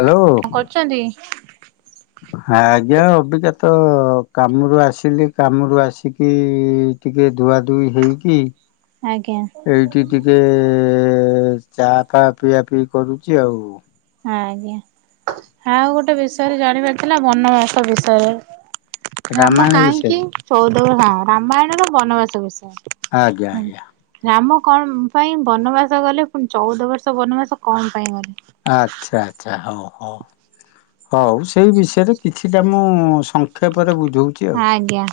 Hello କଣ କରୁଛନ୍ତି? ଆଜ୍ଞା ଅବିକା ତ କାମରୁ ଆସିଲି କାମରୁ ଆସିକି ଟିକେ ଧୁଆଧୁଇ ହେଇକି ଆଜ୍ଞା ଏଇଠି ଟିକେ ଚା ଫା ପିଆ ପିଇ କରୁଛି ଆଉ। ହଁ ଆଜ୍ଞା ଆଉ ଗୋଟେ ବିଷୟରେ ଜାଣିବାର ଥିଲା ବନବାସ ବିଷୟରେ। ରାମ ରାମାୟଣ କାହିଁକି ବିଷୟରେ ଚ [unintelligible] ରାମାୟଣ ର ବନବାସ ଆଜ୍ଞା ବିଷୟ ଆଜ୍ଞା ରାମ କଣ ପାଇଁ ବନବାସ ଗଲେ ପୁଣି ଚଉଦ ବର୍ଷ ବନବାସ କଣ ପାଇଁ ଗଲେ? ଆଚ୍ଛା ଆଚ୍ଛା ହଉ ହଉ। ହଉ ସେଇ ବିଷୟରେ କିଛିଟା ମୁଁ ସଂକ୍ଷେପରେ ବୁଝଉଛି ଆଉ। ଆଜ୍ଞା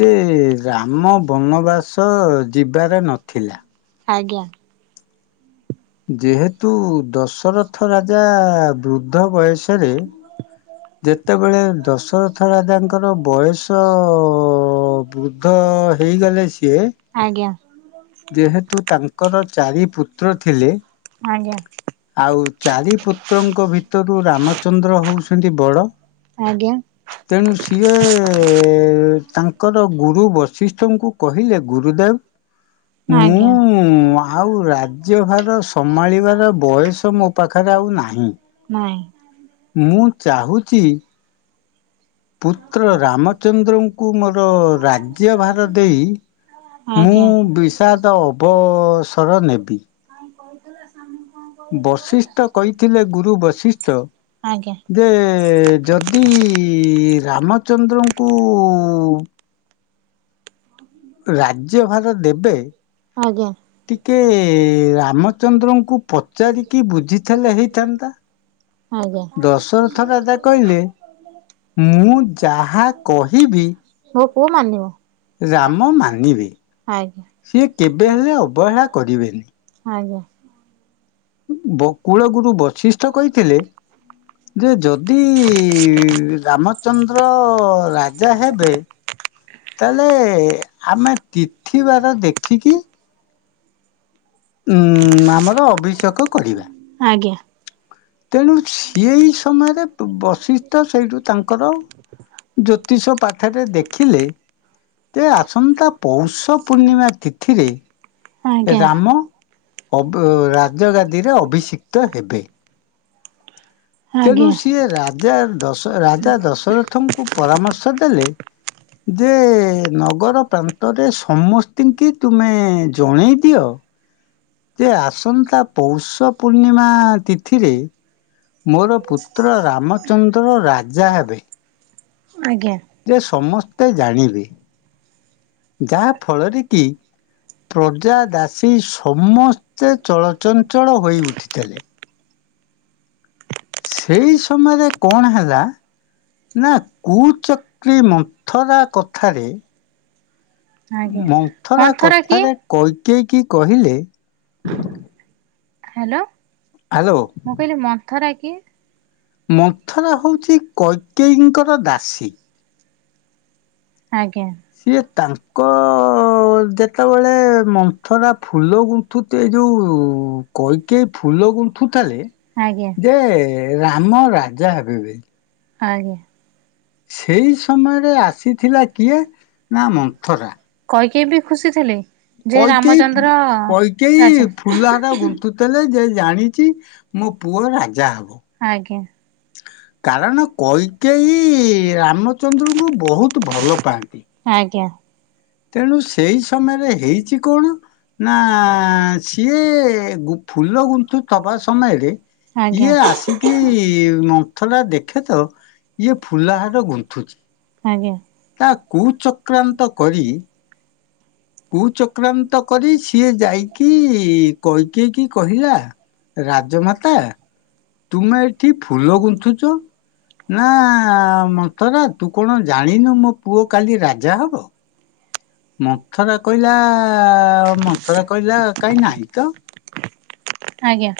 ଯେ ରାମ ବନବାସ ଯିବାରେ ନଥିଲା। ଆଜ୍ଞା। ଯେହେତୁ ଦଶରଥ ରାଜା ବୃଦ୍ଧ ବୟସରେ ଯେତେବେଳେ ଦଶରଥ ରାଜାଙ୍କର ବୟସ ବୃଦ୍ଧ ହେ ହେଇଗଲେ ସିଏ ଆଜ୍ଞା ଯେହେତୁ ତାଙ୍କର ଚାରି ପୁତ୍ର ଥିଲେ। ଆଜ୍ଞା। ଆଉ ଚାରି ପୁତ୍ରଙ୍କ ଭିତରୁ ରାମଚନ୍ଦ୍ର ହଉଛନ୍ତି ବଡ ଆଜ୍ଞା। ତେଣୁ ସିଏ ତାଙ୍କର ଗୁରୁ ବଶିଷ୍ଠଙ୍କୁ କହିଲେ ଗୁରୁଦେବ ଆଜ୍ଞା ମୁଁ ଆଉ ରାଜ୍ୟ ଭାର ସ ସମ୍ଭାଳିବାର ବୟସ ମୋ ପାଖରେ ଆଉ ନାହିଁ। ନାଇଁ ମୁଁ ଚାହୁଁଛି ପୁତ୍ର ରାମଚନ୍ଦ୍ରଙ୍କୁ ମୋର ରାଜ୍ୟଭାର ଦେଇ ମୁଁ ଆଜ୍ଞା। ବିଷାଦ ଅବସର ନେବି। [inaudible] ବଶିଷ୍ଠ କହିଥିଲେ, ଗୁରୁ ବଶିଷ୍ଠ ଆଜ୍ଞା ଯେ ଯଦି ରାମଚନ୍ଦ୍ରଙ୍କୁ ରାଜ୍ୟ ଭାର ଦେବେ ଆଜ୍ଞା। ଟିକେ ରାମଚନ୍ଦ୍ରଙ୍କୁ ପଚାରିକି ବୁଝିଥିଲେ ହେଇଥାନ୍ତା। ଆଜ୍ଞା। ଦଶରଥ ରାଜା ହୋ କହିଲେ କୋଉ ମୁଁ ମାନିବ! ଯାହା କହିବି ରାମ ଲାଗି ରାମ କେବେ ମାନିବେ। ହେଲେ ସିଏ ଅବହେଲା କେବେ ହେଲେ ଅବହେଳା କରିବେ କରିବେନି। ନାହିଁ। ଆଜ୍ଞା। ବକୁଳ କୂଳ ଗୁରୁ ବଶିଷ୍ଠ କହିଥିଲେ। ଯେ ଯଦି ରାମଚନ୍ଦ୍ର ରାଜା ହେବେ ତାହେଲେ ଆମେ ତିଥିବାର ଦେଖିକି ଉଁ ଆମର ଅଭିଷେକ କରିବା। ଆଜ୍ଞା ତେଣୁ ସେଇ ସମୟରେ ବଶିଷ୍ଟଠ ସେଇଠୁ ତାଙ୍କର ଜ୍ୟୋତିଷ ପାଠରେ ଦେଖିଲେ ଯେ ଆସନ୍ତା ପୌଷ ପୂର୍ଣ୍ଣିମା ତିଥିରେ ଆଜ୍ଞା। ରାମ। ରାଜ ଗାଦିରେ ଅଭିଷିକ୍ତ ହେବେ ତେଣୁ ଆଜ୍ଞା ସିଏ ରାଜାଶ ରାଜା ଦଶରଥଙ୍କୁ ପରାମର୍ଶ ଦେଲେ ଯେ ନଗର ପ୍ରାନ୍ତରେ ସମସ୍ତିଙ୍କି ତୁମେ ଜଣେଇ ଦିଅ। ଯେ ଆସନ୍ତା ପୌଷ ପୂର୍ଣ୍ଣିମା ତିଥିରେ ମୋର ପୁତ୍ର ରାମଚନ୍ଦ୍ର ରାଜା ହେବେ ଆଜ୍ଞା ଯେ ସମସ୍ତେ ଜାଣିବେ ଯାହା ଫଳରେ କି ପ୍ରଜା ଦାସୀ ସମସ୍ତେ ଚଳଚଞ୍ଚଳ ହୋଇ ଉଠିଥିଲେ ସେଇ ସମୟରେ କଣ ହେଲା ନା କୁଚକ୍ରି ମନ୍ଥରା କଥାରେ ଆଜ୍ଞା। ମନ୍ଥରା କଥାରେ କଇକଇକି କହିଲେ ହ୍ୟାଲୋ ଆଲୋ ମୁଁ କହିଲି ମନ୍ଥରା କିଏ? ମନ୍ଥରା ହେଉଛି କୈକୟୀଙ୍କର ଦାସୀ। ଆଜ୍ଞା ସିଏ ତାଙ୍କ ଯେତେବେଳେ ମନ୍ଥରା ଫୁଲ ଗୁଣ୍ଠୁଛି ଏ ଯୋଉ ଉଁ କୈକେୟୀ ଫୁଲ ଗୁନ୍ଥୁଥିଲେ ଆଜ୍ଞା ଯେ ରାମ ରାଜା ହେବେ ବେବେ ଆଜ୍ଞା। ସେଇ ସମୟରେ ଆସିଥିଲା କିଏ? ନା ମନ୍ଥରା ସେଏ ବି ଖୁସି ଥିଲେ? ଯେ କହିଇକେଇ ରାମଚନ୍ଦ୍ର କହିଇକେଇ ରାଜା ଫୁଲା ହାର ଗୁନ୍ଥୁଥିଲେ ଯେ ଜାଣିଛି ମୋ ପୁଅ ରାଜା ହବ ଆଜ୍ଞା କାରଣ କୈକେଇ ରାମଚନ୍ଦ୍ରଙ୍କୁ ବହୁତ ଭଲ ପାଆନ୍ତି। ଆଜ୍ଞା। ତେଣୁ ସେଇ ସମୟରେ ହେଇଛି କଣ? ନା ସିଏ ଫୁଲ ଗୁଥୁ ବା ସମୟରେ ଆଜ୍ଞା ଇଏ ଆସିକି ମନ୍ଥରା ଦେଖେ ତ ଇଏ ଫୁଲା ହାର ଗୁନ୍ଥୁଛି। ଆଜ୍ଞା। ତା କୁଚକ୍ରାନ୍ତ କରି ତୁ ଚକ୍ରାନ୍ତ କରି ସିଏ, ଯାଇକି କହିକେଇକି କହିଲା ରାଜମାତା ତୁମେ ଏଠି ଫୁଲ ଗୁନ୍ଥୁଛ- ନା ମଥରା ତୁ କଣ ଜାଣିନୁ ମୋ ପୁଅ କାଲି ରାଜା ହବ। ମଥରା କହିଲା ମଥରା କହିଲା କହିଁ ନାହିଁ ତ ଆଜ୍ଞା।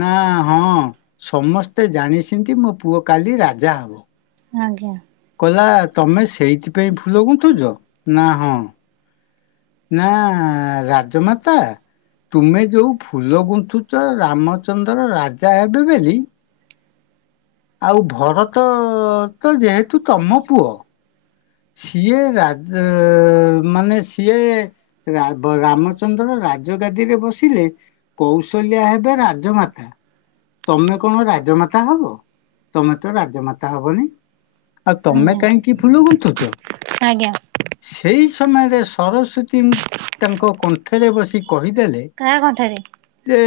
ନା ହଁ ସମସ୍ତେ ଜାଣି ସେଛନ୍ତି, ମୋ ପୁଅ କାଲି ରାଜା ହବ ଆଜ୍ଞା। କହିଲା ତମେ ସେଇଥିପାଇଁ ଫୁଲ ଗୁଥୁଚ ନା ହଁ। ନା ରାଜମାତା। ତୁମେ ଯୋଉ ଫୁଲ ଗୁନ୍ଥୁଛ ରାମଚନ୍ଦ୍ର ରାଜା ହେବେ ବଲି। ଆଉ ଭରତ ତ ଯେହେତୁ ତମ ପୁଅ। ସିଏ ରାଜ ମାନେ ସିଏ ରାବ ରାମଚନ୍ଦ୍ର ରା ରାଜ ଗାଦିରେ ବସିଲେ କୌଶଲ୍ୟା ହେବେ ରାଜମାତା। ତମେ କଣ ରାଜମାତା ହବ। ତମେ ତ ରାଜମାତା ହବନି ଆଉ ତମେ ଆଜ୍ଞା କାହିଁକି ଫୁଲ ଗୁନ୍ଥୁଚ। ଆଜ୍ଞା। ସେଇ ସମୟରେ ସରସ୍ଵତୀ ତାଙ୍କ କଣ୍ଠରେ ବସି କହିଦେଲେ। କାହା କଣ୍ଠରେ ଯେ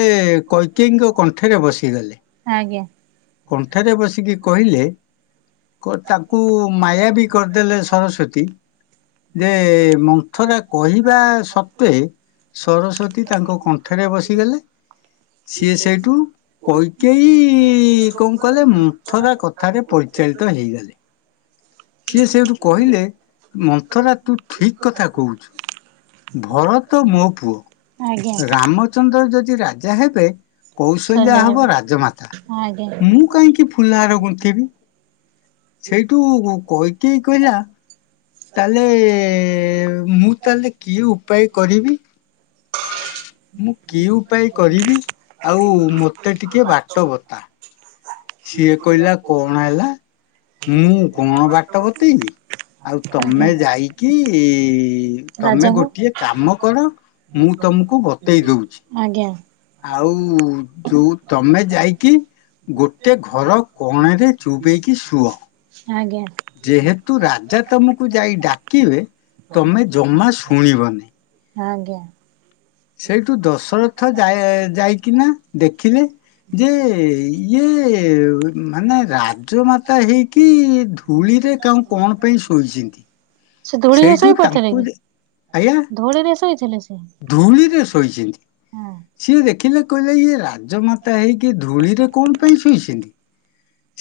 କୈକେଇଙ୍କ କଣ୍ଠରେ ବସିଗଲେ। ଆଜ୍ଞା [inaudible] କଣ୍ଠରେ ବସିକି କହିଲେ ତାଙ୍କୁ ମାୟା ବି କରିଦେଲେ। ସରସ୍ଵତୀ ଯେ ମନ୍ଥରା କହିବା ସତ୍ୱେ ସରସ୍ଵତୀ ତାଙ୍କ କଣ୍ଠରେ ବସିଗଲେ। ସିଏ ସେଇଠୁ କୈକେଇ କଣ କଲେ ମୁଥରା କଥାରେ ପଇ ଚେନ୍ତଳ ହେଇଗଲେ [inaudible] ସିଏ ସେଠୁ କହିଲେ ମନ୍ଥରା ତୁ ଠିକ୍ କଥା କହୁଛୁ। ଭରତ ମୋ ପୁଅ ଆଜ୍ଞା। ରାମଚନ୍ଦ୍ର ଯଦି ରାଜା ହେବେ କୌଶଲ୍ୟା ସନ୍ଧ୍ୟା ହେବ ହବ ରାଜମାତା ଆଜ୍ଞା। ମୁଁ କାହିଁକି ଫୁଲହାର ଗୁନ୍ଥିବି। ସେଇଠୁଉ କୈକେଇ କହିଲା। ତାହଲେ ମୁଁ ତାହେଲେ କିଏ ଉପାୟ କରିବି। [inaudible] ମୁଁ କି ଉପାୟ କରିବି ଆଉ ମତେ ଟିକେ ବାଟ ବତା। ସିଏ କହିଲା କଣ ହେଲା ମୁଁ କଣ ବାଟ ବତେଇବି। ଆଉ ଆଜ୍ଞା। ତମେ ଯାଇକି ତମେ ରାଜାଙ୍କୁ ଗୋଟିଏ କାମ କର। ମୁଁ ତମକୁ ବତେଇ ଦଉଛି। ଆଜ୍ଞା ଆଉ ଯୋଉ ତମେ ଯାଇକି ଗୋଟେ ଘର କୋଣରେ ଚୁପ୍ ହେଇକି ଶୁଅ। ଆଜ୍ଞା ଯେହେତୁ ରାଜା ତମକୁ ଯାଇ ଡାକିବେ। ତମେ ଜମା ଶୁଣିବନି। ଆଜ୍ଞା। ସେଇଠୁ ଦଶରଥ ଯାଆ ଯାଇକିନା ଦେଖିଲେ। ଯେ ଇଏ ମାନେ ରାଜ୍ୟ ମା ଏଟା ହେଇକି ଧୂଳିରେ କଉ କଣ ପାଇଁ ଶୋଇଚିନ୍ତି? ସେ ଧୂଳିରେ ସେଇଠୁ ଶୋଇ ପଡିଥିଲେ ତାଙ୍କୁ କି ଆଜ୍ଞା ଧୂଳିରେ ଶୋଇଥିଲେ ସେ [inaudible] ଧୂଳିରେ ଶୋଇଚିନ୍ତି। ହଁ ସିଏ ଦେଖିଲେ କହିଲେ ଇଏ ରାଜମାତା ହେଇକି ଧୂଳିରେ କଣ ପାଇଁ ଶୋଇଚିନ୍ତି।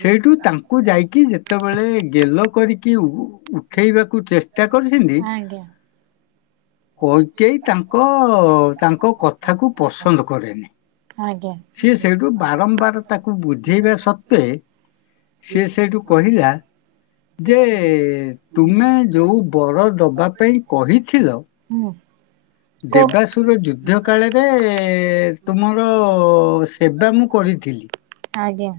ସେଇଠୁ ତାଙ୍କୁ ଯାଇକି ଯେତେବେଳେ ଗେଲ କରିକି ଉ ଉଠେଇବାକୁ ଚେ ଟା କରିଛିନ୍ତି। ଆଜ୍ଞା। [inaudible] କୈକେଇ ତାଙ୍କ ତାଙ୍କ କଥାକୁ ପସନ୍ଦ କରେନି। ଆଜ୍ଞା ସିଏ ସେଇଠୁ ବାରମ୍ବାର ତାକୁ ବୁଝେଇବା ସତ୍ତ୍ୱେ ସେ ସେଠୁ କହିଲା ଯେ ତୁମେ ଯୋଉ ବର ଦବା ପାଇଁ କହିଥିଲ? ଉଁ। ଦେବାଶୁର ଯୁଦ୍ଧ କାଳରେ ତୁମର ସେବା ମୁଁ କ ଥିଲି ଆଜ୍ଞା।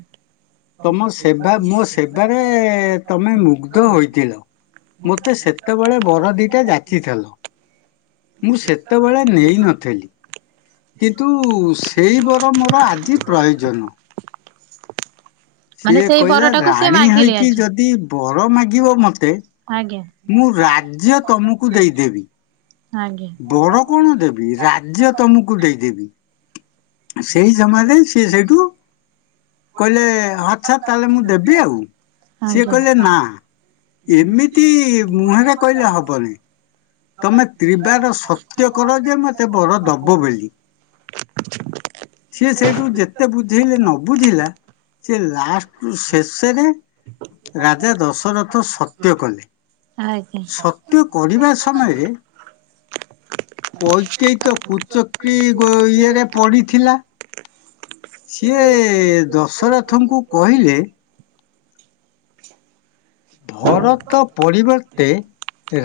ତମ ସେବା ମୋ ସେବାରେ ତମେ ମୁଗ୍ଧ ହୋଇଥିଲ। ମୋତେ ସେତେବେଳେ ବର ଦିଟା ଯାଚିଥିଲ। ମୁଁ ସେତବେଳେ ନେଇନଥିଲି। କିନ୍ତୁ ସେଇ ବର ମୋର ଆଜି ପ୍ରୟୋଜନ ମାନେ ସିଏ ସେଇ କହିଲା ବରଟାକୁ ସିଏ ରାଣୀ ମାଗିଲେ ହେଇକି ଆଜି। ଯଦି ବର ମାଗିବ ମତେ ଆଜ୍ଞା ମୁଁ ରାଜ୍ୟ ତମକୁ ଦେଇଦେବି। ଆଜ୍ଞା ବଡ କଣ ଦେବି ରାଜ୍ୟ ତମକୁ ଦେଇଦେବି। ସେଇ ସମୟରେ ସିଏ ସେଇଠୁ କହିଲେ ଆଚ୍ଛା ତାହେଲେ ମୁଁ ଦେବି ଆଉ ସିଏ କହିଲେ ନାଁ ଏମିତି ମୁହଁରେ କହିଲେ ହବନି। ତମେ ତ୍ରିବାର ସତ୍ୟ କର ଯେ ମତେ ବର ଦବ ବୋଲି। ସିଏ ସେଇଠୁ ଯେତେ ବୁଝେଇଲେ ନ ବୁଝି ହେଲା ସେ ଲାଷ୍ଟକୁ ଶେଷରେ ରାଜା ଦଶରଥ ସତ୍ୟ କଲେ ଆଜ୍ଞା। ସତ୍ୟ କରିବା ସମୟରେ କୈକେଇ କ କୁଚକି ଗ ଇଏରେ ପଡିଥିଲା। ସିଏ ଦଶରଥଙ୍କୁ କହିଲେ ଭରତ ପରିବର୍ତ୍ତେ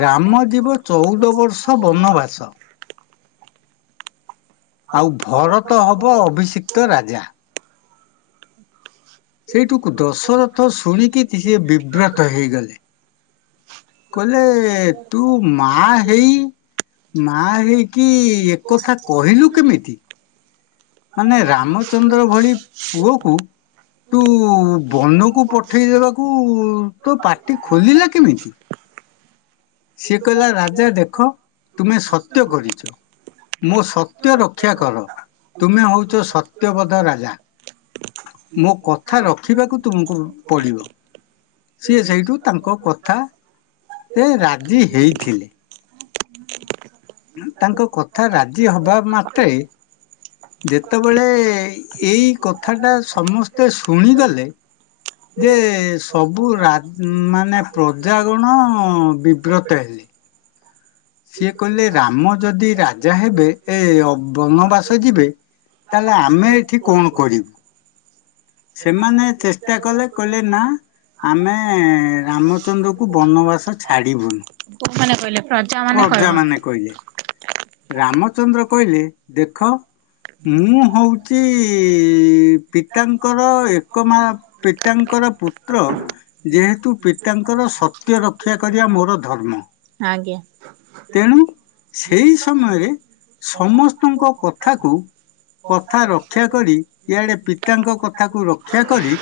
ରାମ ଯିବ ଚଉଦ ବର୍ଷ ବନବାସ। ଆଉ ଭରତ ହବ ଅଭିଷିକ୍ତ ରାଜା। ସେଇଟୁକୁ ଦଶରଥ ଶୁଣିକି ସିଏ ବିବ୍ରତ ହେଇଗଲେ। କହିଲେ ତୁ ମା ହେଇ ମା ହେଇକି ଏକଥା କହିଲୁ କେମିତି? ମାନେ ରାମଚନ୍ଦ୍ର ଭଳି ପୁଅ ଅଁ ତୁ ବନକୁ ପଠେଇ ଦେବାକୁ ତୋ ପାଟି ଖୋଲିଲା କେମିତି? ସିଏ କହିଲା ରାଜା ଦେଖ ତୁମେ ସତ୍ୟ କରିଚ। ମୋ ସତ୍ୟ ରକ୍ଷା କର ତୁମେ ହଉଛ ସତ୍ୟବଦ ରାଜା। ମୋ କଥା ରଖିବାକୁ ତୁମକୁ ପଡିବ। ସିଏ ସେଇଠୁ ତାଙ୍କ କଥା ରେ ରାଜି ହେଇଥିଲେ। ତାଙ୍କ କଥା ରାଜି ହବା ମାତ୍ରେ ଯେତେବେଳେ ଏ ଏଇ କଥାଟା ସମସ୍ତେ ଶୁଣିଦେଲେ। ଯେ ସବୁ ରା ମାନେ ପ୍ରଜା ଗଣ ବିବ୍ରତ ହେଲେ। [inaudible] ସିଏ କହିଲେ ରାମ ଯଦି ରାଜା ହେବେ ଏ ବନବାସ ଯିବେ ତାହେଲେ ଆମେ ଏଠି କଣ କରିବୁ? ସେମାନେ ଚେଷ୍ଟା କଲେ କହିଲେ ନା ଆମେ ରାମଚନ୍ଦ୍ର କୁ ବନବାସ ଛାଡିବୁନୁ। କୋଉମାନେ କହିଲେ ମାନେ ପ୍ରଜା କହିଲେ। ମାନେ କହିଲେ। ରାମଚନ୍ଦ୍ର କହିଲେ ଦେଖ ମୁଁ ହଉଛି ପିତାଙ୍କର ଏକ ମା ପିତାଙ୍କର ପୁତ୍ର ଯେହେତୁ ପିତାଙ୍କର ସତ୍ୟ ରକ୍ଷା କରିବା ମୋର ଧର୍ମ। ଆଜ୍ଞା। ତେଣୁ ସେଇ ସମୟରେ ସମସ୍ତଙ୍କ କଥାକୁ କଥା ରକ୍ଷା କରି ଇଆଡେ ପିତାଙ୍କ କଥାକୁ ରକ୍ଷା କରି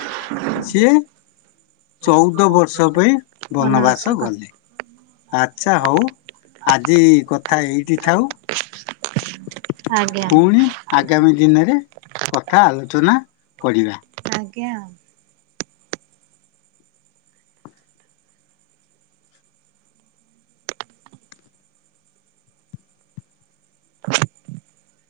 ସିଏ ଚଉଦ ବର୍ଷ ପାଇଁ ବନବାସ ଗଲେ। ଆଛା ହଉ ଆଜି କଥା ଏଇ ଥାଉ ଆଜ୍ଞା ପୁଣି ଆଗାମୀ ଦିନରେ କ ଏକ ଆଲୋଚନା କରିବା। ଆଜ୍ଞା। [inaudible]